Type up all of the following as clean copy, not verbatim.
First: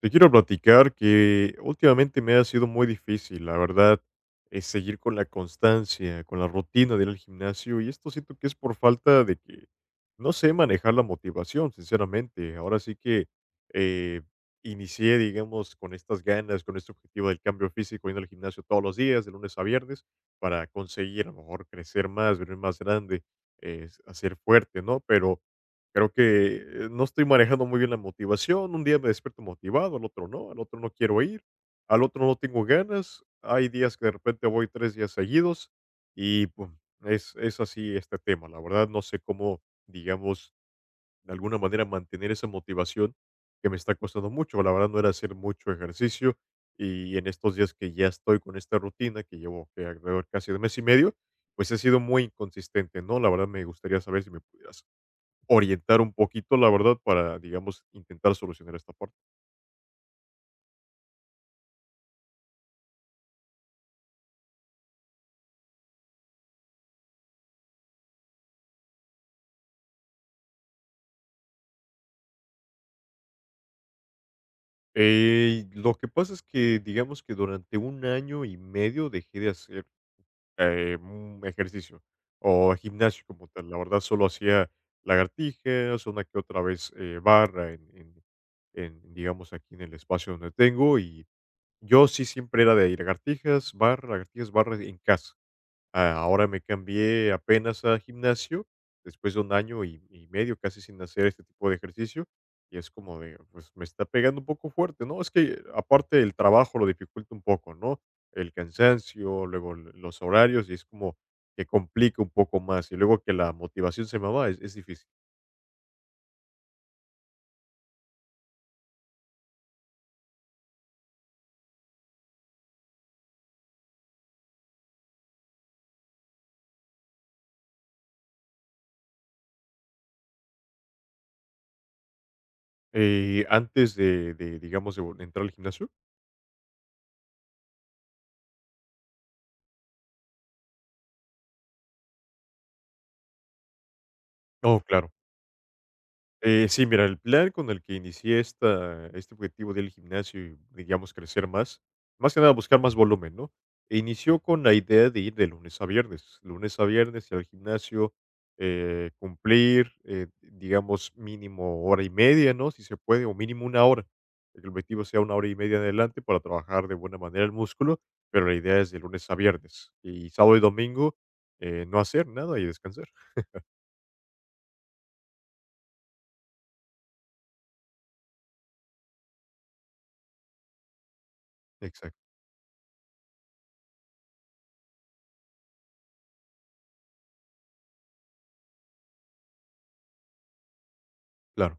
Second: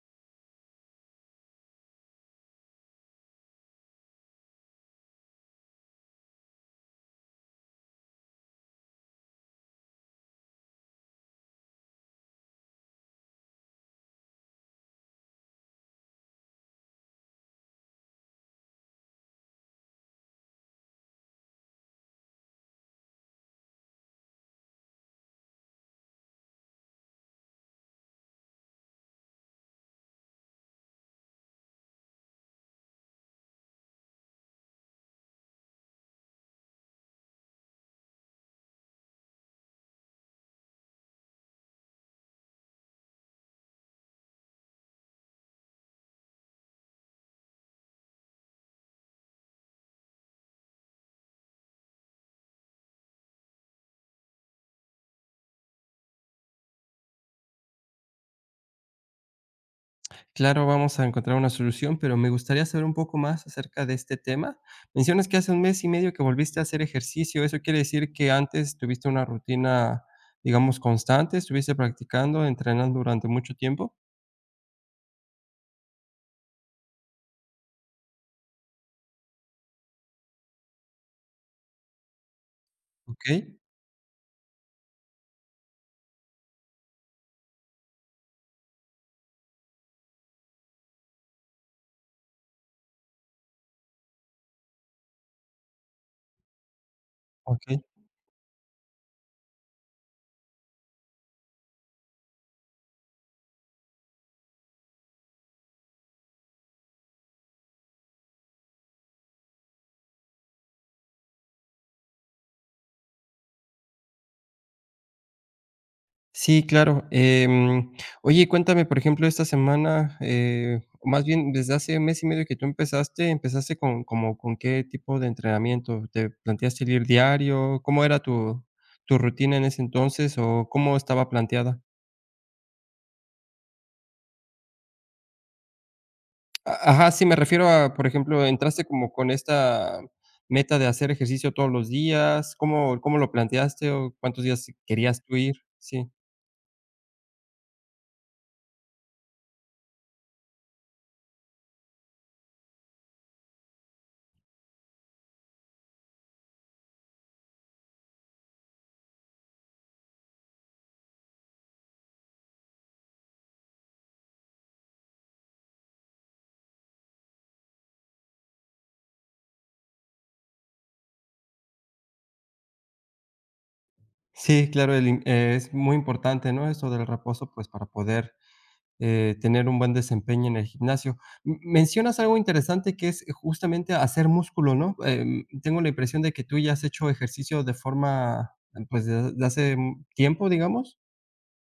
Te quiero platicar que últimamente me ha sido muy difícil, la verdad, seguir con la constancia, con la rutina de ir al gimnasio, y esto siento que es por falta de que no sé manejar la motivación, sinceramente. Ahora sí que eh, inicié, digamos, con estas ganas, con este objetivo del cambio físico, yendo al gimnasio todos los días, de lunes a viernes, para conseguir a lo mejor crecer más, verme más grande, hacer fuerte, ¿no? Pero creo que no estoy manejando muy bien la motivación. Un día me despierto motivado, al otro no quiero ir, al otro no tengo ganas. Hay días que de repente voy tres días seguidos y pum, es así este tema. La verdad no sé cómo, digamos, de alguna manera mantener esa motivación que me está costando mucho. La verdad no era hacer mucho ejercicio y en estos días que ya estoy con esta rutina que llevo que alrededor casi de mes y medio, pues he sido muy inconsistente, ¿no? La verdad me gustaría saber si me pudieras orientar un poquito, la verdad, para, digamos, intentar solucionar esta parte. Claro, vamos a encontrar una solución, pero me gustaría saber un poco más acerca de este tema. Mencionas que hace un mes y medio que volviste a hacer ejercicio. ¿Eso quiere decir que antes tuviste una rutina, digamos, constante? ¿Estuviste practicando, entrenando durante mucho tiempo? Lo que pasa es que, digamos que durante un año y medio dejé de hacer ejercicio o gimnasio Ok, como tal. La verdad, solo hacía lagartijas, una que otra vez barra en, digamos, aquí en el espacio donde tengo. Y yo sí siempre era de lagartijas, barra en casa. Ah, ahora me cambié ok. apenas a gimnasio, después de un año y medio casi sin hacer este tipo de ejercicio, y es como de, pues me está pegando un poco fuerte, ¿no? Es que aparte el trabajo lo dificulta un poco, ¿no? El cansancio, luego los horarios, y es como que complica un poco más, y luego que la motivación se me va, es difícil. Sí, claro. Oye, cuéntame, por ejemplo, esta semana, o más bien desde hace un mes y medio que tú empezaste, ¿empezaste con como con qué tipo de entrenamiento? ¿Te planteaste el ir diario? ¿Cómo era tu rutina en ese entonces o cómo estaba planteada? Antes de, digamos, entrar al gimnasio, A ajá, sí, me refiero a, por ejemplo, ¿entraste como con esta meta de hacer ejercicio todos los días? ¿Cómo lo planteaste o cuántos días oh, claro. querías tú ir? Sí. Sí, mira, el plan con el que inicié esta este objetivo del gimnasio y, digamos, crecer más, más que nada buscar más volumen, ¿no? Inició con la idea de ir de lunes a viernes ir al gimnasio, cumplir, digamos, mínimo hora y media, ¿no? Si se puede, o mínimo una hora. Que el objetivo sea una hora y media en adelante para trabajar de buena manera el músculo, pero la idea es de lunes a viernes y sábado y domingo, no hacer nada y descansar. Sí, claro, el im es muy importante, ¿no? Esto del reposo, pues, para poder tener un buen desempeño en el gimnasio. Mencionas Exacto, algo interesante que es justamente hacer músculo, ¿no? Tengo la impresión de que tú ya has hecho ejercicio de forma, pues, de hace tiempo, digamos. claro.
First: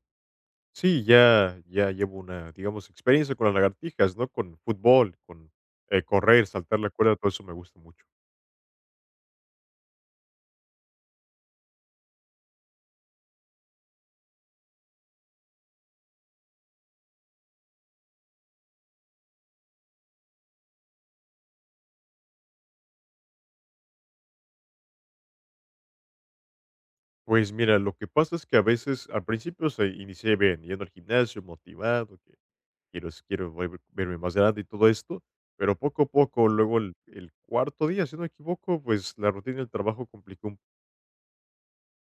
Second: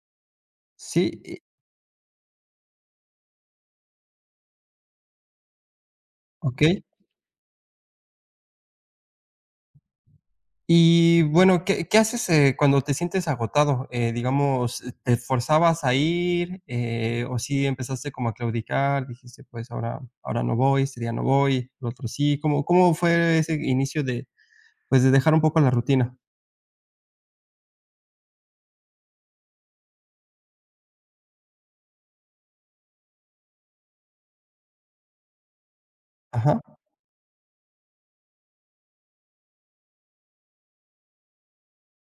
Sí, Sí, ya llevo una, digamos, experiencia con las lagartijas, ¿no? Con fútbol, con, correr, ok. saltar la cuerda, todo eso me gusta mucho. Y bueno, ¿qué haces cuando te sientes agotado? Digamos, ¿te forzabas a ir o si empezaste como a claudicar? Dijiste, pues ahora, ahora no voy, este día no voy, el otro sí. ¿Cómo fue ese inicio de, pues, de dejar un poco la rutina? Pues mira, lo que pasa es que a veces al principio se inicié bien, yendo al gimnasio, motivado, que quiero verme más grande y todo esto, pero poco a poco, Ajá. luego el cuarto día, si no me equivoco, pues la rutina del trabajo complicó un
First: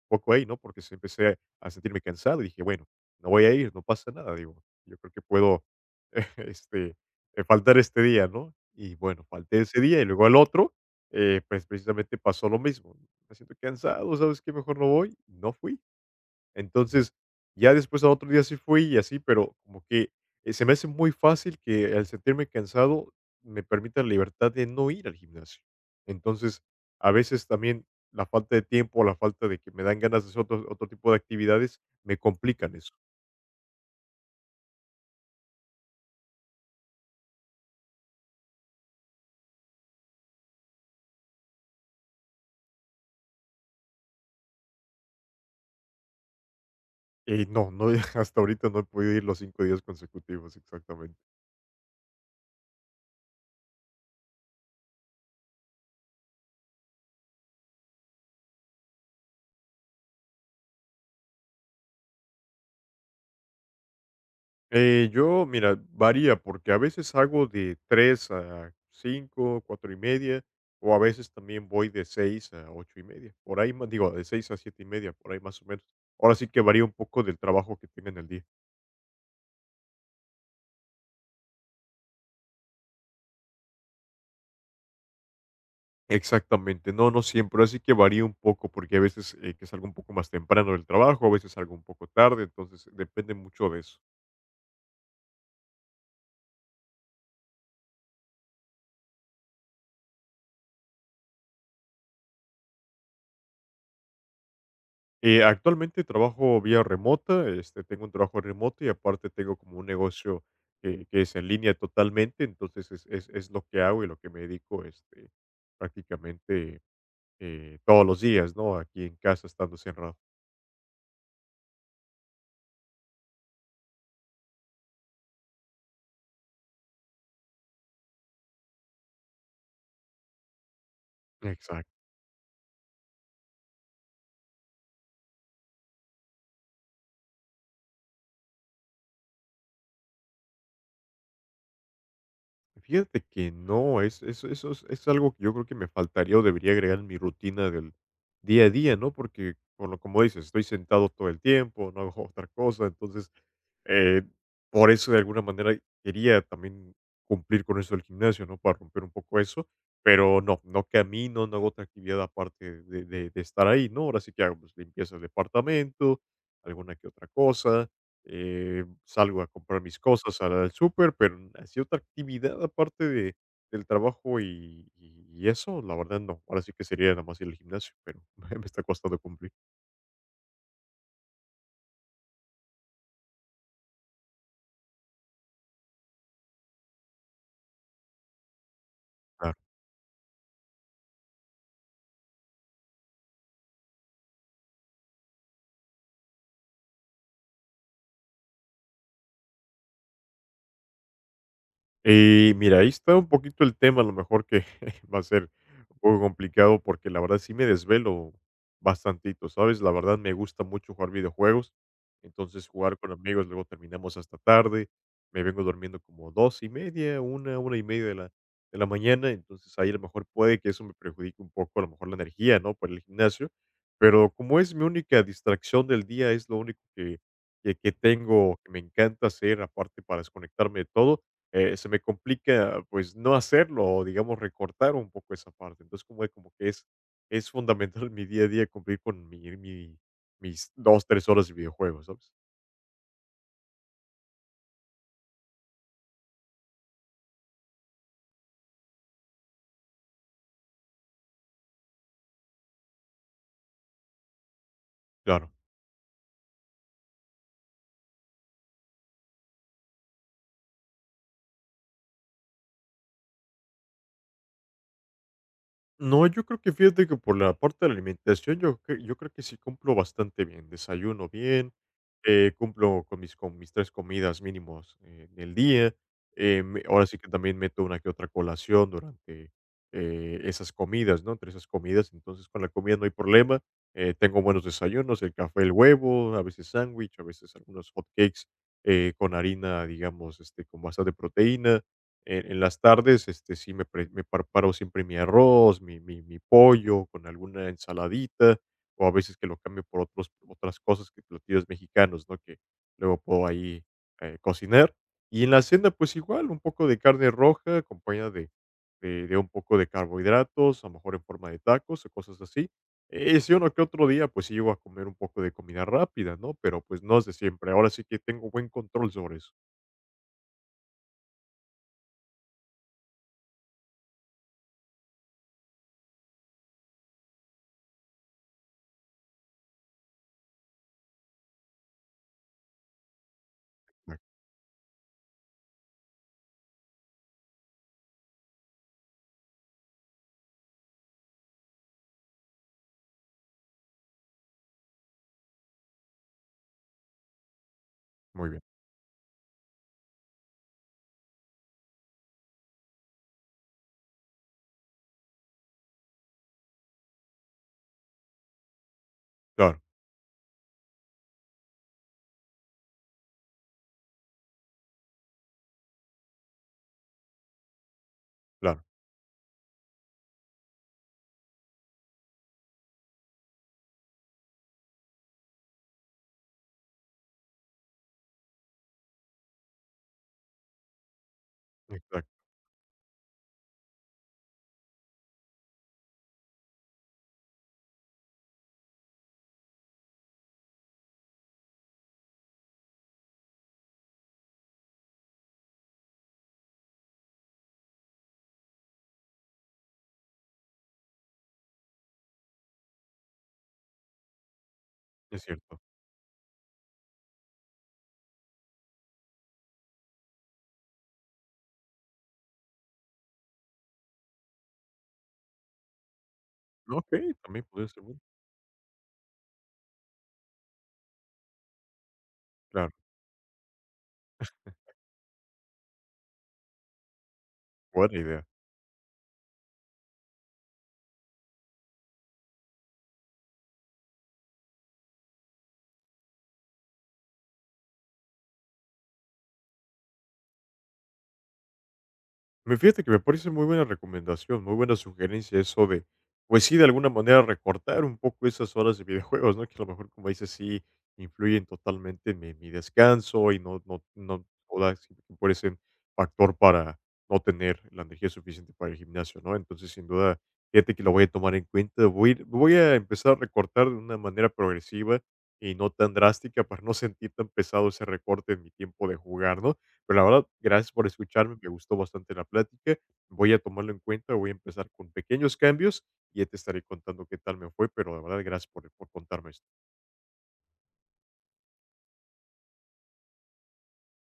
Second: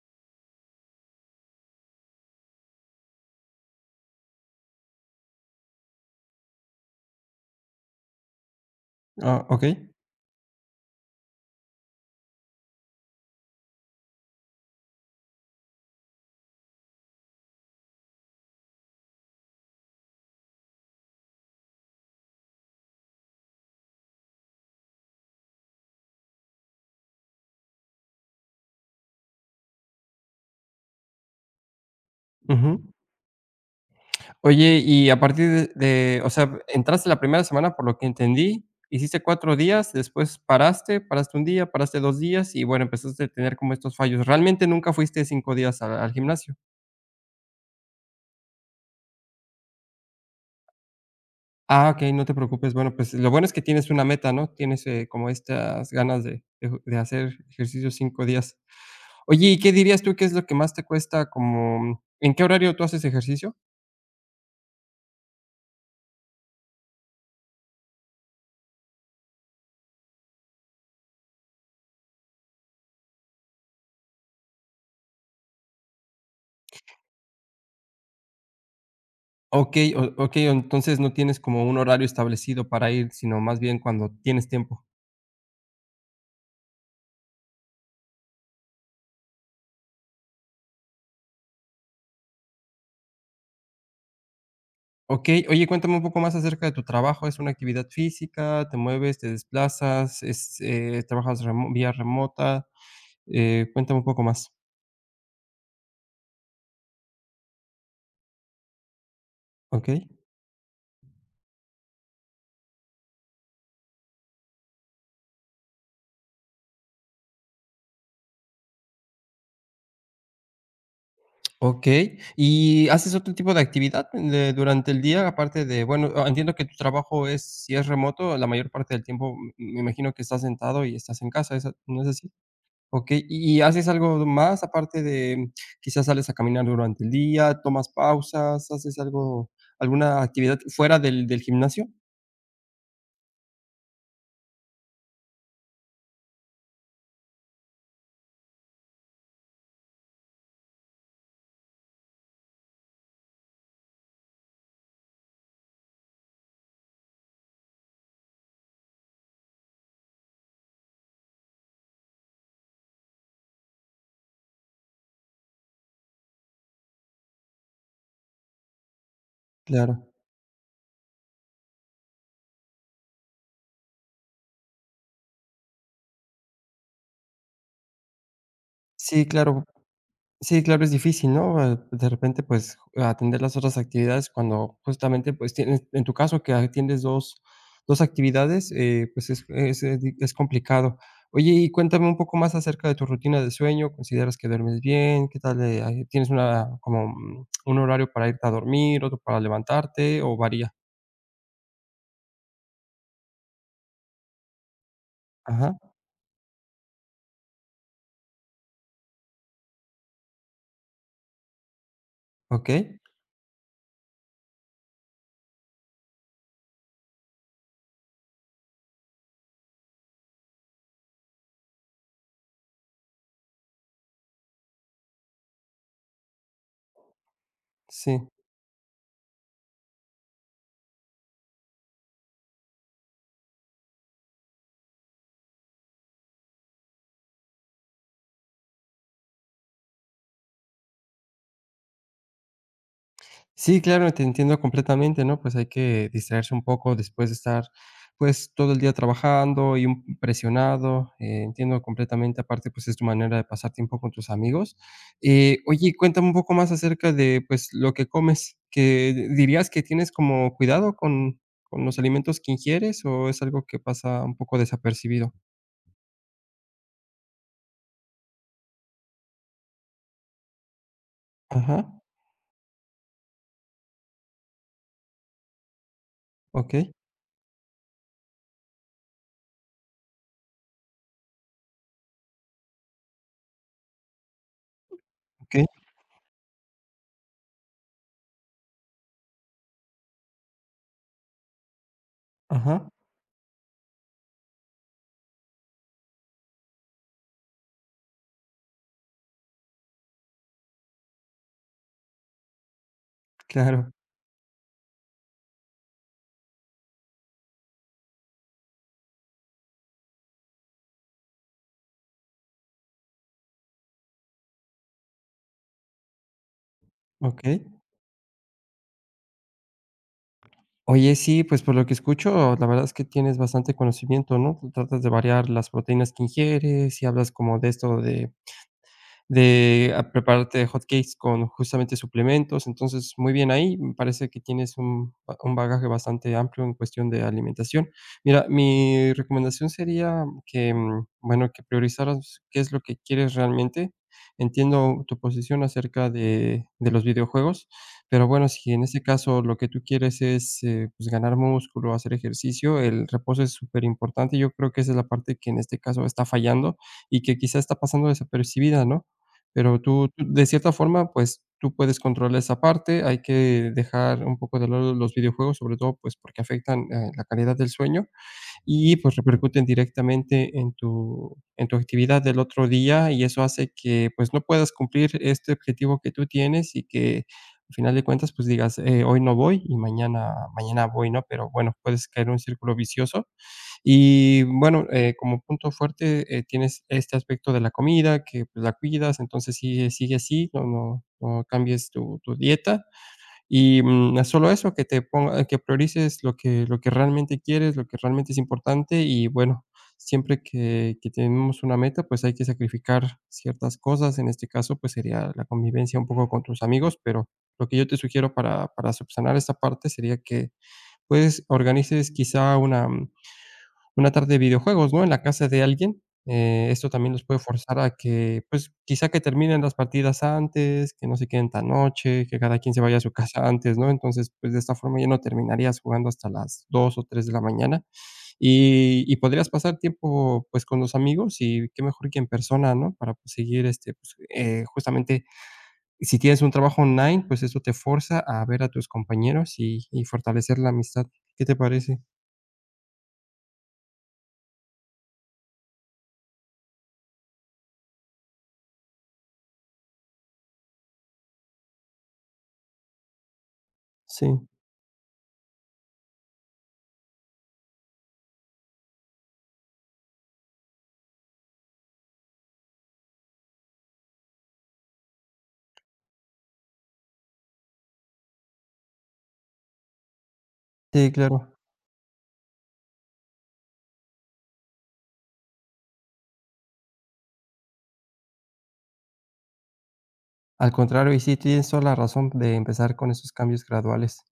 poco ahí, ¿no? Porque sí empecé a sentirme cansado y dije, bueno, no voy a ir, no pasa nada, digo, yo creo que puedo, este, faltar este día, ¿no? Y bueno, Ah, falté ese okey. día y luego al otro, pues precisamente pasó lo mismo. Me siento cansado, ¿sabes qué? Mejor no voy, no fui. Entonces, ya después al otro día sí fui y así, pero como que, se me hace muy fácil que al sentirme cansado me permita la libertad de no ir al gimnasio. Entonces, a veces también la falta de tiempo o la falta de que me dan ganas de hacer otro tipo de actividades me complican Ujú. eso. Oye, y a partir de, o sea, entraste la primera semana, por lo que entendí, hiciste 4 días, después paraste, paraste un día, paraste 2 días y, bueno, empezaste a tener como estos fallos. ¿Realmente nunca fuiste 5 días a al gimnasio? Y no, no, hasta ahorita no he podido ir los 5 días consecutivos, exactamente. Ah, okey, no te preocupes. Bueno, pues, lo bueno es que tienes una meta, ¿no? Tienes, como estas ganas de hacer ejercicio 5 días. Oye, ¿y qué dirías tú que es lo que más te cuesta como en qué horario tú haces ejercicio? Yo, mira, varía, porque a veces hago de 3 a 5 4:30, o a veces también voy de 6 a 8:30, por ahí más, digo, de 6 a 7:30, por ahí más o menos. Ahora sí que varía un poco del trabajo que tenga en el día. Okey, entonces no tienes como un horario establecido para ir, sino más bien cuando tienes tiempo. Exactamente, no, no siempre, así que varía un poco, porque a veces que salgo un poco más temprano del trabajo, a veces salgo un poco tarde, entonces depende mucho de eso. Okey, oye, cuéntame un poco más acerca de tu trabajo, ¿es una actividad física? ¿Te mueves, te desplazas? ¿Trabajas remo vía remota? Cuéntame un poco más. Actualmente trabajo vía remota, este, tengo un trabajo remoto y aparte tengo como un Okey, negocio que es en línea totalmente, entonces es lo que hago y lo que me dedico prácticamente todos los días, ¿no? Aquí en casa estando cerrado. okey, ¿y haces otro tipo de actividad de durante el día? Aparte de, bueno, ah, entiendo que tu trabajo es si es remoto, la mayor parte del tiempo, me imagino que estás sentado y estás en casa, ¿es a no Exacto. es así? Okey, ¿Y haces algo más aparte de, quizás sales a caminar durante el día, tomas pausas, haces algo alguna actividad fuera del gimnasio? Fíjate que no, es eso es algo que yo creo que me faltaría o debería agregar en mi rutina del día a día, ¿no? Porque, por lo como dices, estoy sentado todo el tiempo, no hago otra cosa, entonces, eh, por eso de alguna manera quería también cumplir con eso del gimnasio, ¿no? Para romper un poco eso, pero no, no camino, no hago otra actividad aparte de estar ahí, ¿no? Ahora sí que hago, pues, limpieza del departamento, alguna que otra cosa, salgo a comprar mis Claro. cosas al súper, pero hacía otra actividad aparte de del trabajo y eso, la verdad no. Ahora sí que sería nada más ir al gimnasio, pero me está costando Sí, cumplir. claro. Sí, claro, es difícil, ¿no? De repente, pues, ju atender las otras actividades cuando justamente, pues, tienes en tu caso que atiendes dos actividades, pues, es complicado. Oye, y cuéntame un poco más acerca de tu rutina de sueño, ¿consideras que duermes bien? ¿Qué tal, ahí tienes una como, un horario para irte a dormir, otro para levantarte o varía? Y mira, ahí está un poquito el tema, a lo mejor que va a ser Ajá, un poco complicado porque la verdad sí me desvelo bastantito, ¿sabes? La verdad me gusta mucho jugar videojuegos, entonces jugar okey, con amigos, luego terminamos hasta tarde, me vengo durmiendo como 2:30, 1:30 de la mañana, entonces ahí a lo mejor puede que eso me perjudique un poco, a lo mejor la energía, ¿no? Por el gimnasio, pero como es mi única distracción del día, es lo único que sí. tengo, que me encanta hacer aparte para desconectarme de todo se me complica, pues, no hacerlo o, digamos, recortar un poco esa parte. Entonces, como que es fundamental en mi día a día cumplir con mi mi mis 2 3 horas de videojuegos, ¿sabes? Sí, claro, te entiendo completamente, ¿no? Pues hay que distraerse un poco después de estar, pues, todo el día trabajando y un presionado. Entiendo completamente, aparte, pues es tu manera de pasar tiempo con tus amigos. Claro. Oye, cuéntame un poco más acerca de, pues, lo que comes. ¿Que dirías que tienes como cuidado con, los alimentos que ingieres o es algo que pasa un poco desapercibido? No, yo creo que fíjate que por la parte de la alimentación, yo, yo creo que sí cumplo bastante bien. Desayuno bien, Ajá, cumplo con con mis tres comidas mínimos en el día. Ok, Ahora sí que también meto una que otra colación durante esas comidas, ¿no? Entre esas comidas, entonces con la comida no hay problema. Tengo buenos desayunos, el ok, café, el huevo, a veces sándwich, a veces algunos hot cakes con harina, digamos, este, con bastante proteína en las ajá, tardes, este, sí me, me preparo siempre mi arroz, mi pollo con alguna ensaladita, o a veces que lo cambio por otros, otras cosas que platillos mexicanos, ¿no? Que luego puedo ahí claro, cocinar. Y en la cena, pues igual, un poco de carne roja acompañada de un poco de carbohidratos, a lo mejor en forma de tacos o cosas así. Si uno que otro día, pues sí llego a comer un poco de comida rápida, ¿no? Pero pues no es de ok. siempre. Ahora sí que tengo buen control sobre eso. Oye, sí, pues por lo que escucho, la verdad es que tienes bastante conocimiento, ¿no? Tú tratas de variar las proteínas que ingieres y hablas como de esto de a prepararte hotcakes con justamente suplementos. Entonces, muy bien ahí, me Ah, parece que tienes un bagaje bastante amplio en cuestión de alimentación. Mira, mi recomendación sería que, bueno, que priorizaras qué es lo que quieres realmente. Entiendo tu posición acerca de los videojuegos, pero bueno, muy bien. si en este caso lo que tú quieres es, pues, ganar músculo, hacer ejercicio, el reposo es súper importante. Yo creo que esa es la parte que en este caso está fallando y que quizá está pasando desapercibida, ¿no? Pero Claro, tú, de cierta forma, pues, tú puedes controlar esa parte, hay que dejar un poco de lado los videojuegos, sobre todo, pues, porque afectan, la calidad del sueño claro. y, pues, repercuten directamente en tu actividad del otro día, y eso hace que, pues, no puedas cumplir este objetivo que tú tienes y que, al final de cuentas, pues, digas: hoy no voy y mañana mañana voy", ¿no? Pero, bueno, puedes caer en un Exacto. círculo vicioso. Y bueno, como punto fuerte, tienes este aspecto de la comida, que pues, la cuidas, entonces sigue, sigue así, no, no, no cambies tu dieta. Y no solo eso, que priorices lo que, realmente quieres, lo que realmente es importante. Y bueno, siempre que tenemos una meta, pues hay que sacrificar ciertas cosas. En este caso, pues sería Es la cierto. convivencia un poco con tus amigos, pero lo que yo te sugiero para subsanar esta parte sería que pues organices quizá una tarde de videojuegos, ¿no?, en la casa de alguien, esto también los Okey, puede también forzar podría a ser bueno. que, pues, quizá que terminen las partidas antes, que no se queden tan noche, que cada quien se Claro, vaya a su casa antes, ¿no? Entonces, pues, de esta forma ya no terminarías jugando hasta las 2 o 3 de la mañana, buena idea. y podrías pasar tiempo, pues, con los amigos y qué mejor que en persona, ¿no?, para, pues, seguir, este, pues, justamente, si tienes un trabajo online, pues, eso te forza a ver a tus compañeros y fortalecer la amistad, ¿qué te parece? Me Fíjate que me parece muy buena recomendación, muy buena sugerencia eso de, pues sí, de alguna manera recortar un poco esas horas de videojuegos, ¿no? Que a lo mejor, como dices, sí influyen totalmente en mi descanso y no, no, Sí, no, sí, que por ese factor para no tener la energía suficiente para el gimnasio, ¿no? Entonces, sin duda, fíjate que lo voy a tomar en cuenta, voy a empezar a recortar de una manera progresiva y no tan drástica para no sentir tan pesado ese recorte en mi tiempo de jugar, ¿no? Pero la verdad, gracias por sí, claro. escucharme, me gustó bastante la plática. Voy a tomarlo en cuenta, voy a empezar con pequeños cambios y ya te estaré contando qué tal me fue, pero de verdad, gracias por contarme esto. Al contrario, y sí, tienes toda la razón de empezar con esos cambios graduales.